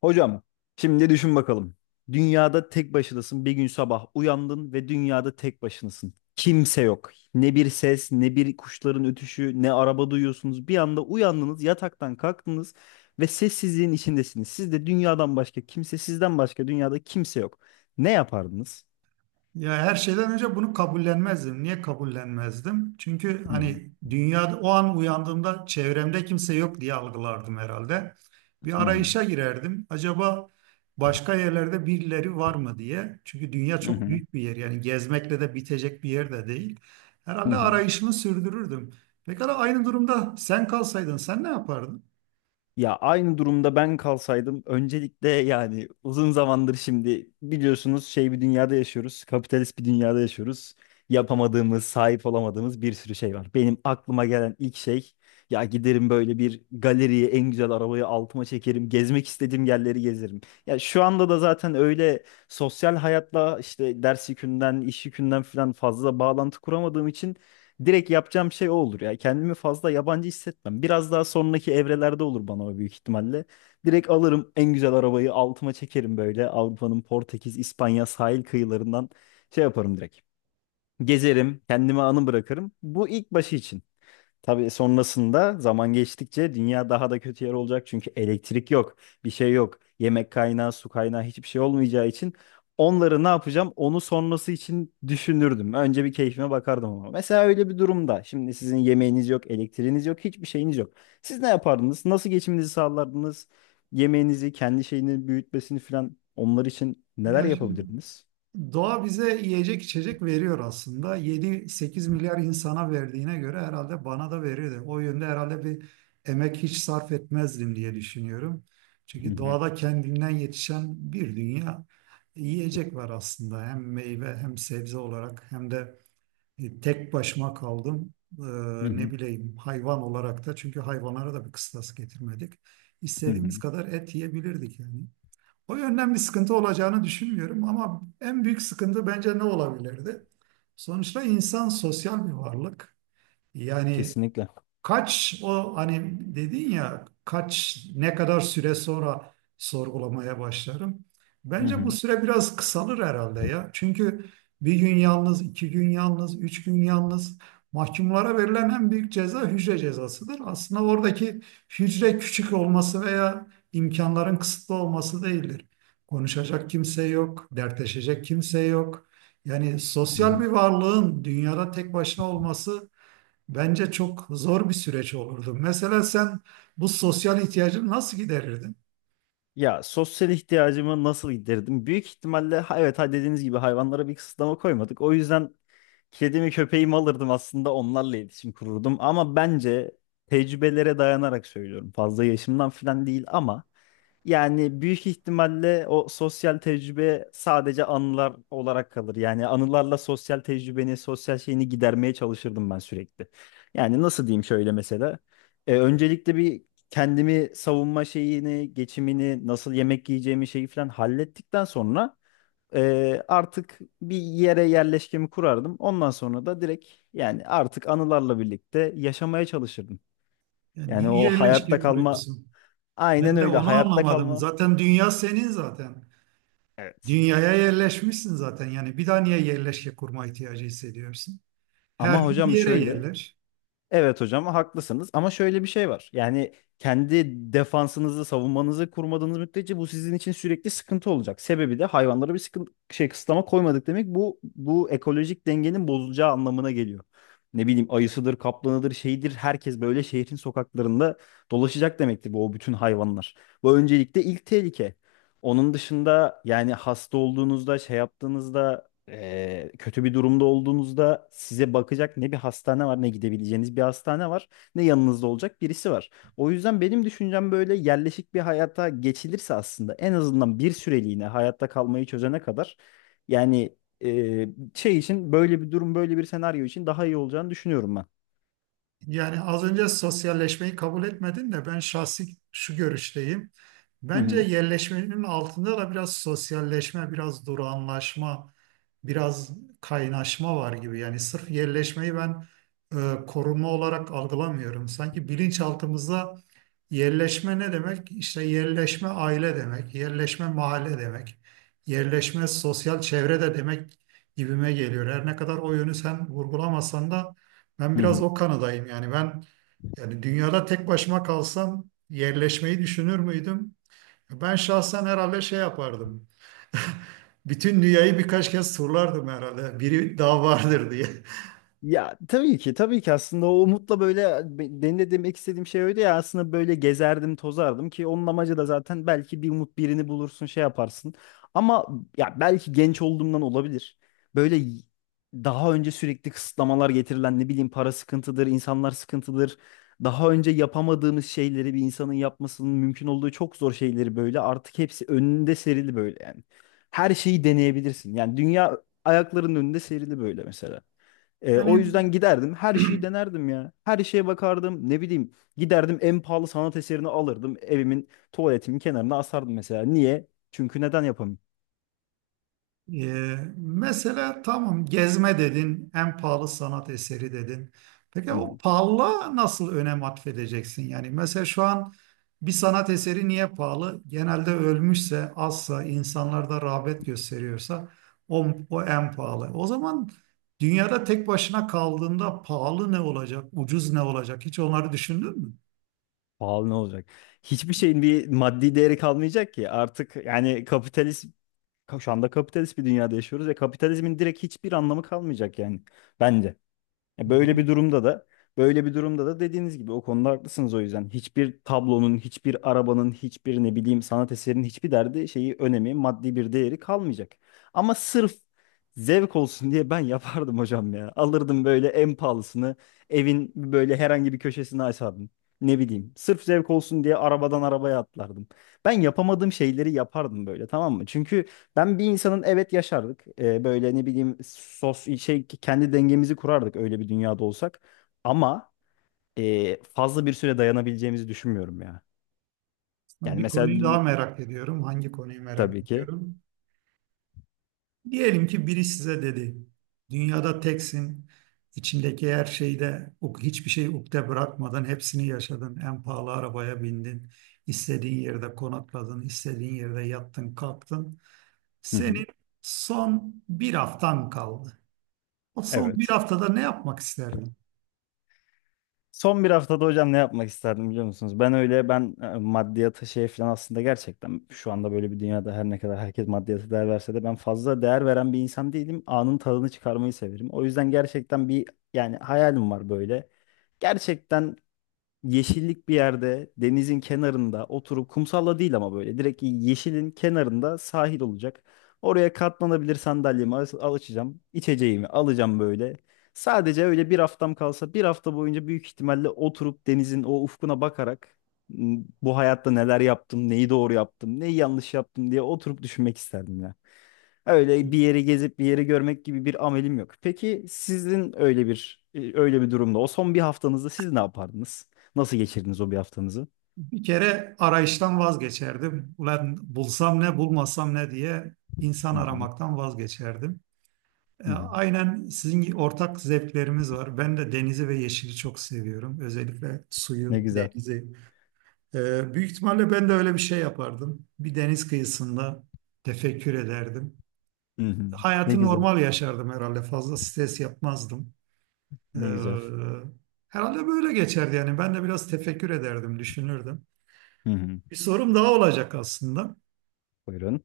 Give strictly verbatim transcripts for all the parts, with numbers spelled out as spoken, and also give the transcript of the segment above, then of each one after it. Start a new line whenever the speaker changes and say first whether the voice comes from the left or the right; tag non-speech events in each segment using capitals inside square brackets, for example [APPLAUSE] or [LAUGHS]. left: Hocam, şimdi düşün bakalım. Dünyada tek başınasın. Bir gün sabah uyandın ve dünyada tek başınasın. Kimse yok. Ne bir ses, ne bir kuşların ötüşü, ne araba duyuyorsunuz. Bir anda uyandınız, yataktan kalktınız ve sessizliğin içindesiniz. Siz de dünyadan başka kimse, sizden başka dünyada kimse yok. Ne yapardınız?
right: Ya her şeyden önce bunu kabullenmezdim. Niye kabullenmezdim? Çünkü
left: Hı hı,
right: hani dünyada o an uyandığımda çevremde kimse yok diye algılardım herhalde. Bir
left: hı hı,
right: arayışa girerdim. Acaba başka yerlerde birileri var mı diye. Çünkü dünya
left: hı
right: çok
left: hı,
right: büyük bir yer. Yani gezmekle de bitecek bir yer de değil.
left: hı
right: Herhalde
left: hı.
right: arayışımı sürdürürdüm. Pekala aynı durumda sen kalsaydın sen ne yapardın?
left: Ya aynı durumda ben kalsaydım öncelikle, yani uzun zamandır şimdi biliyorsunuz şey bir dünyada yaşıyoruz. Kapitalist bir dünyada yaşıyoruz. Yapamadığımız, sahip olamadığımız bir sürü şey var. Benim aklıma gelen ilk şey, ya giderim böyle bir galeriye, en güzel arabayı altıma çekerim. Gezmek istediğim yerleri gezerim. Ya şu anda da zaten öyle sosyal hayatla, işte ders yükünden, iş yükünden falan fazla bağlantı kuramadığım için direkt yapacağım şey o olur ya. Kendimi fazla yabancı hissetmem. Biraz daha sonraki evrelerde olur bana o, büyük ihtimalle. Direkt alırım, en güzel arabayı altıma çekerim böyle. Avrupa'nın Portekiz, İspanya sahil kıyılarından şey yaparım direkt. Gezerim, kendime anı bırakırım. Bu ilk başı için. Tabii sonrasında zaman geçtikçe dünya daha da kötü yer olacak. Çünkü elektrik yok, bir şey yok. Yemek kaynağı, su kaynağı hiçbir şey olmayacağı için onları ne yapacağım, onu sonrası için düşünürdüm. Önce bir keyfime bakardım ama. Mesela öyle bir durumda şimdi sizin yemeğiniz yok, elektriğiniz yok, hiçbir şeyiniz yok. Siz ne yapardınız? Nasıl geçiminizi sağlardınız? Yemeğinizi, kendi şeyini büyütmesini falan, onlar için neler
right: Ya şimdi
left: yapabilirdiniz?
right: doğa bize yiyecek içecek veriyor aslında. yedi sekiz milyar insana verdiğine göre herhalde bana da verirdi. O yönde herhalde bir emek hiç sarf etmezdim diye düşünüyorum.
left: Hı
right: Çünkü
left: hı,
right: doğada kendinden yetişen bir dünya yiyecek var aslında. Hem meyve hem sebze olarak hem de e, tek başıma kaldım. Ee,
left: hı
right: ne
left: hı,
right: bileyim hayvan olarak da, çünkü hayvanlara da bir kıstas getirmedik.
left: hı hı,
right: İstediğimiz kadar et yiyebilirdik yani. O yönden bir sıkıntı olacağını düşünmüyorum, ama en büyük sıkıntı bence ne olabilirdi? Sonuçta insan sosyal bir varlık. Yani
left: kesinlikle.
right: kaç, o hani dedin ya, kaç ne kadar süre sonra sorgulamaya başlarım.
left: Hı
right: Bence bu
left: hı,
right: süre biraz kısalır herhalde ya. Çünkü bir gün yalnız, iki gün yalnız, üç gün yalnız, mahkumlara verilen en büyük ceza hücre cezasıdır. Aslında oradaki hücre küçük olması veya imkanların kısıtlı olması değildir. Konuşacak kimse yok, dertleşecek kimse yok. Yani
left: hı
right: sosyal
left: hı.
right: bir varlığın dünyada tek başına olması, bence çok zor bir süreç olurdu. Mesela sen bu sosyal ihtiyacını nasıl giderirdin?
left: Ya sosyal ihtiyacımı nasıl giderdim? Büyük ihtimalle ha- evet, ha, dediğiniz gibi hayvanlara bir kısıtlama koymadık. O yüzden kedimi köpeğimi alırdım, aslında onlarla iletişim kururdum, ama bence, tecrübelere dayanarak söylüyorum, fazla yaşımdan falan değil ama, yani büyük ihtimalle o sosyal tecrübe sadece anılar olarak kalır. Yani anılarla sosyal tecrübeni, sosyal şeyini gidermeye çalışırdım ben sürekli. Yani nasıl diyeyim şöyle mesela. E, öncelikle bir kendimi savunma şeyini, geçimini, nasıl yemek yiyeceğimi, şeyi falan hallettikten sonra ee, artık bir yere yerleşkemi kurardım. Ondan sonra da direkt, yani artık anılarla birlikte yaşamaya çalışırdım.
right: Yani
left: Yani
right: niye
left: o hayatta
right: yerleşke
left: kalma,
right: kuruyorsun?
left: aynen
right: Ben de
left: öyle,
right: onu
left: hayatta
right: anlamadım.
left: kalma.
right: Zaten dünya senin zaten.
left: Evet.
right: Dünyaya yerleşmişsin zaten. Yani bir daha niye yerleşke kurma ihtiyacı hissediyorsun? Her
left: Ama
right: gün bir
left: hocam
right: yere
left: şöyle,
right: yerleş.
left: evet hocam haklısınız, ama şöyle bir şey var. Yani kendi defansınızı, savunmanızı kurmadığınız müddetçe bu sizin için sürekli sıkıntı olacak. Sebebi de hayvanlara bir sıkıntı şey kısıtlama koymadık demek, bu bu ekolojik dengenin bozulacağı anlamına geliyor. Ne bileyim ayısıdır, kaplanıdır, şeydir, herkes böyle şehrin sokaklarında dolaşacak demektir bu, o bütün hayvanlar. Bu öncelikle ilk tehlike. Onun dışında, yani hasta olduğunuzda, şey yaptığınızda, e, kötü bir durumda olduğunuzda size bakacak ne bir hastane var, ne gidebileceğiniz bir hastane var, ne yanınızda olacak birisi var. O yüzden benim düşüncem, böyle yerleşik bir hayata geçilirse aslında, en azından bir süreliğine hayatta kalmayı çözene kadar, yani e, şey için, böyle bir durum, böyle bir senaryo için daha iyi olacağını düşünüyorum ben.
right: Yani az önce sosyalleşmeyi kabul etmedin de, ben şahsi şu görüşteyim.
left: Hı
right: Bence
left: hı.
right: yerleşmenin altında da biraz sosyalleşme, biraz durağanlaşma, biraz kaynaşma var gibi. Yani sırf yerleşmeyi ben e, korunma olarak algılamıyorum. Sanki bilinçaltımızda yerleşme ne demek? İşte yerleşme aile demek, yerleşme mahalle demek, yerleşme sosyal çevre de demek gibime geliyor. Her ne kadar o yönü sen vurgulamasan da ben
left: Hı
right: biraz
left: hı.
right: o kanadayım. Yani ben, yani dünyada tek başıma kalsam yerleşmeyi düşünür müydüm? Ben şahsen herhalde şey yapardım. [LAUGHS] Bütün dünyayı birkaç kez turlardım herhalde. Biri daha vardır diye. [LAUGHS]
left: Ya tabii ki, tabii ki, aslında o umutla böyle, be- benim de demek istediğim şey öyle ya, aslında böyle gezerdim tozardım ki, onun amacı da zaten belki bir umut birini bulursun, şey yaparsın, ama ya belki genç olduğumdan olabilir, böyle y- daha önce sürekli kısıtlamalar getirilen, ne bileyim para sıkıntıdır, insanlar sıkıntıdır, daha önce yapamadığımız şeyleri, bir insanın yapmasının mümkün olduğu çok zor şeyleri, böyle artık hepsi önünde serili böyle yani. Her şeyi deneyebilirsin, yani dünya ayaklarının önünde serili böyle mesela. E, o
right: Yani
left: yüzden giderdim, her şeyi denerdim ya. Her şeye bakardım, ne bileyim giderdim en pahalı sanat eserini alırdım, evimin tuvaletimin kenarına asardım mesela. Niye? Çünkü neden yapamayayım?
right: Ee, mesela tamam, gezme dedin, en pahalı sanat eseri dedin. Peki
left: Hı
right: o
left: hı.
right: pahalılığa nasıl önem atfedeceksin? Yani mesela şu an bir sanat eseri niye pahalı? Genelde ölmüşse, azsa, insanlarda rağbet gösteriyorsa o, o en pahalı. O zaman dünyada tek başına kaldığında pahalı ne olacak, ucuz ne olacak? Hiç onları düşündün mü?
left: Pahalı ne olacak? Hiçbir şeyin bir maddi değeri kalmayacak ki artık, yani kapitalist, şu anda kapitalist bir dünyada yaşıyoruz ve kapitalizmin direkt hiçbir anlamı kalmayacak, yani bence. E,
right: O
left: Böyle
right: zaman
left: bir durumda da, böyle bir durumda da dediğiniz gibi o konuda haklısınız, o yüzden. Hiçbir tablonun, hiçbir arabanın, hiçbir ne bileyim sanat eserinin hiçbir derdi şeyi, önemi, maddi bir değeri kalmayacak. Ama sırf zevk olsun diye ben [LAUGHS] yapardım hocam ya. Alırdım böyle en pahalısını, evin böyle herhangi bir köşesine asardım. Ne bileyim, sırf zevk olsun diye arabadan arabaya atlardım. Ben yapamadığım şeyleri yapardım böyle, tamam mı? Çünkü ben bir insanın evet yaşardık. Ee, böyle ne bileyim sos şey kendi dengemizi kurardık öyle bir dünyada olsak. Ama e, fazla bir süre dayanabileceğimizi düşünmüyorum ya.
right: aslında
left: Yani
right: bir
left: mesela
right: konuyu daha merak ediyorum. Hangi konuyu merak
left: tabii ki.
right: ediyorum? Diyelim ki biri size dedi, dünyada teksin, içindeki her şeyde o- hiçbir şey ukde bırakmadan hepsini yaşadın. En pahalı arabaya bindin, istediğin yerde konakladın, istediğin yerde yattın, kalktın.
left: Hı hı.
right: Senin son bir haftan kaldı. O son bir
left: Evet.
right: haftada ne yapmak isterdin?
left: Son bir haftada hocam ne yapmak isterdim biliyor musunuz? Ben öyle, ben e, maddiyata şey falan, aslında gerçekten şu anda böyle bir dünyada her ne kadar herkes maddiyata değer verse de, ben fazla değer veren bir insan değilim. Anın tadını çıkarmayı severim. O yüzden gerçekten bir, yani hayalim var böyle. Gerçekten yeşillik bir yerde, denizin kenarında oturup, kumsalla değil ama böyle direkt yeşilin kenarında sahil olacak. Oraya katlanabilir sandalyemi al al- açacağım. İçeceğimi alacağım böyle. Sadece öyle bir haftam kalsa, bir hafta boyunca büyük ihtimalle oturup denizin o ufkuna bakarak, "M, bu hayatta neler yaptım, neyi doğru yaptım, neyi yanlış yaptım" diye oturup düşünmek isterdim ya. Öyle bir yeri gezip bir yeri görmek gibi bir amelim yok. Peki sizin, öyle bir e, öyle bir durumda, o son bir haftanızda siz ne yapardınız? Nasıl geçirdiniz o bir haftanızı?
right: Bir kere arayıştan vazgeçerdim. Ulan bulsam ne, bulmasam ne diye insan
left: Hı hı,
right: aramaktan vazgeçerdim. E,
left: hı hı.
right: Aynen sizin gibi ortak zevklerimiz var. Ben de denizi ve yeşili çok seviyorum. Özellikle
left: Ne
right: suyu,
left: güzel.
right: denizi. E, büyük ihtimalle ben de öyle bir şey yapardım. Bir deniz kıyısında tefekkür ederdim.
left: Hı hı. Ne
right: Hayatı
left: güzel.
right: normal yaşardım herhalde. Fazla stres yapmazdım. Ee,
left: Ne güzel.
right: herhalde böyle geçerdi yani. Ben de biraz tefekkür ederdim, düşünürdüm.
left: Hı hı.
right: Bir sorum daha olacak aslında.
left: Buyurun.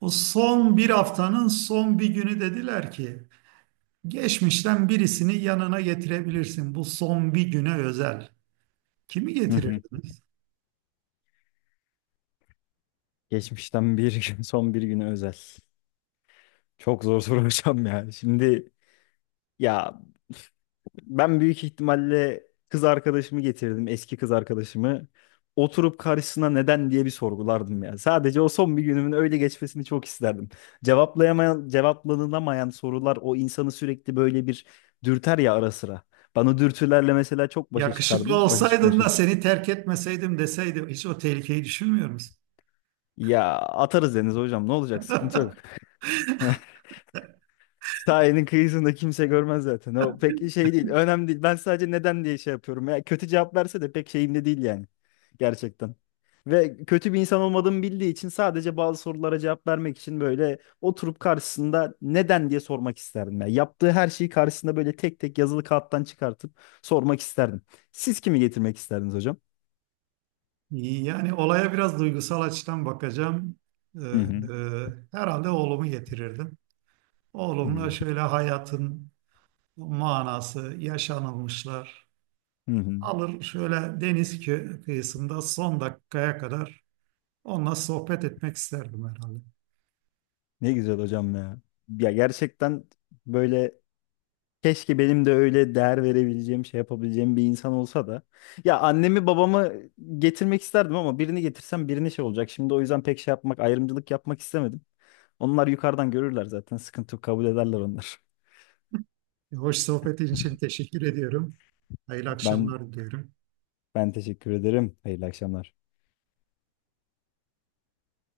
right: O son bir haftanın son bir günü dediler ki, geçmişten birisini yanına getirebilirsin. Bu son bir güne özel. Kimi
left: Hı hı.
right: getirirdiniz?
left: Geçmişten bir [LAUGHS] gün, son bir güne özel. Çok zor soru hocam ya. Şimdi, ya, ben büyük ihtimalle kız arkadaşımı getirdim, eski kız arkadaşımı. Oturup karşısına neden diye bir sorgulardım ya. Sadece o son bir günümün öyle geçmesini çok isterdim. Cevaplayamayan, cevaplanılamayan sorular o insanı sürekli böyle bir dürter ya ara sıra. Ben o dürtülerle mesela çok başa
right: Yakışıklı
left: çıkardım, başa çıkmaya
right: olsaydın da
left: çalışırım.
right: seni terk etmeseydim deseydi, hiç o tehlikeyi düşünmüyor musun?
left: Ya atarız deniz hocam, ne olacak, sıkıntı yok. [LAUGHS] Sahilin kıyısında kimse görmez zaten. O pek şey değil. Önemli değil. Ben sadece neden diye şey yapıyorum. Ya kötü cevap verse de pek şeyimde değil yani. Gerçekten. Ve kötü bir insan olmadığımı bildiği için sadece bazı sorulara cevap vermek için böyle oturup karşısında neden diye sormak isterdim. Ya yaptığı her şeyi karşısında böyle tek tek yazılı kağıttan çıkartıp sormak isterdim. Siz kimi getirmek isterdiniz hocam?
right: Yani olaya biraz duygusal açıdan bakacağım. Ee,
left: Hı hı.
right: e, herhalde oğlumu getirirdim.
left: Ne
right: Oğlumla
left: güzel.
right: şöyle hayatın manası, yaşanılmışlar.
left: Hı hı.
right: Alır şöyle deniz kö- kıyısında son dakikaya kadar onunla sohbet etmek isterdim herhalde.
left: Ne güzel hocam ya. Ya gerçekten böyle, keşke benim de öyle değer verebileceğim, şey yapabileceğim bir insan olsa da. Ya annemi babamı getirmek isterdim, ama birini getirsem birine şey olacak. Şimdi o yüzden pek şey yapmak, ayrımcılık yapmak istemedim. Onlar yukarıdan görürler zaten. Sıkıntı yok, kabul ederler onlar. [LAUGHS]
right: E, Hoş sohbetin için teşekkür ediyorum. Hayırlı
left: Ben
right: akşamlar diliyorum.
left: Ben teşekkür ederim. Hayırlı akşamlar.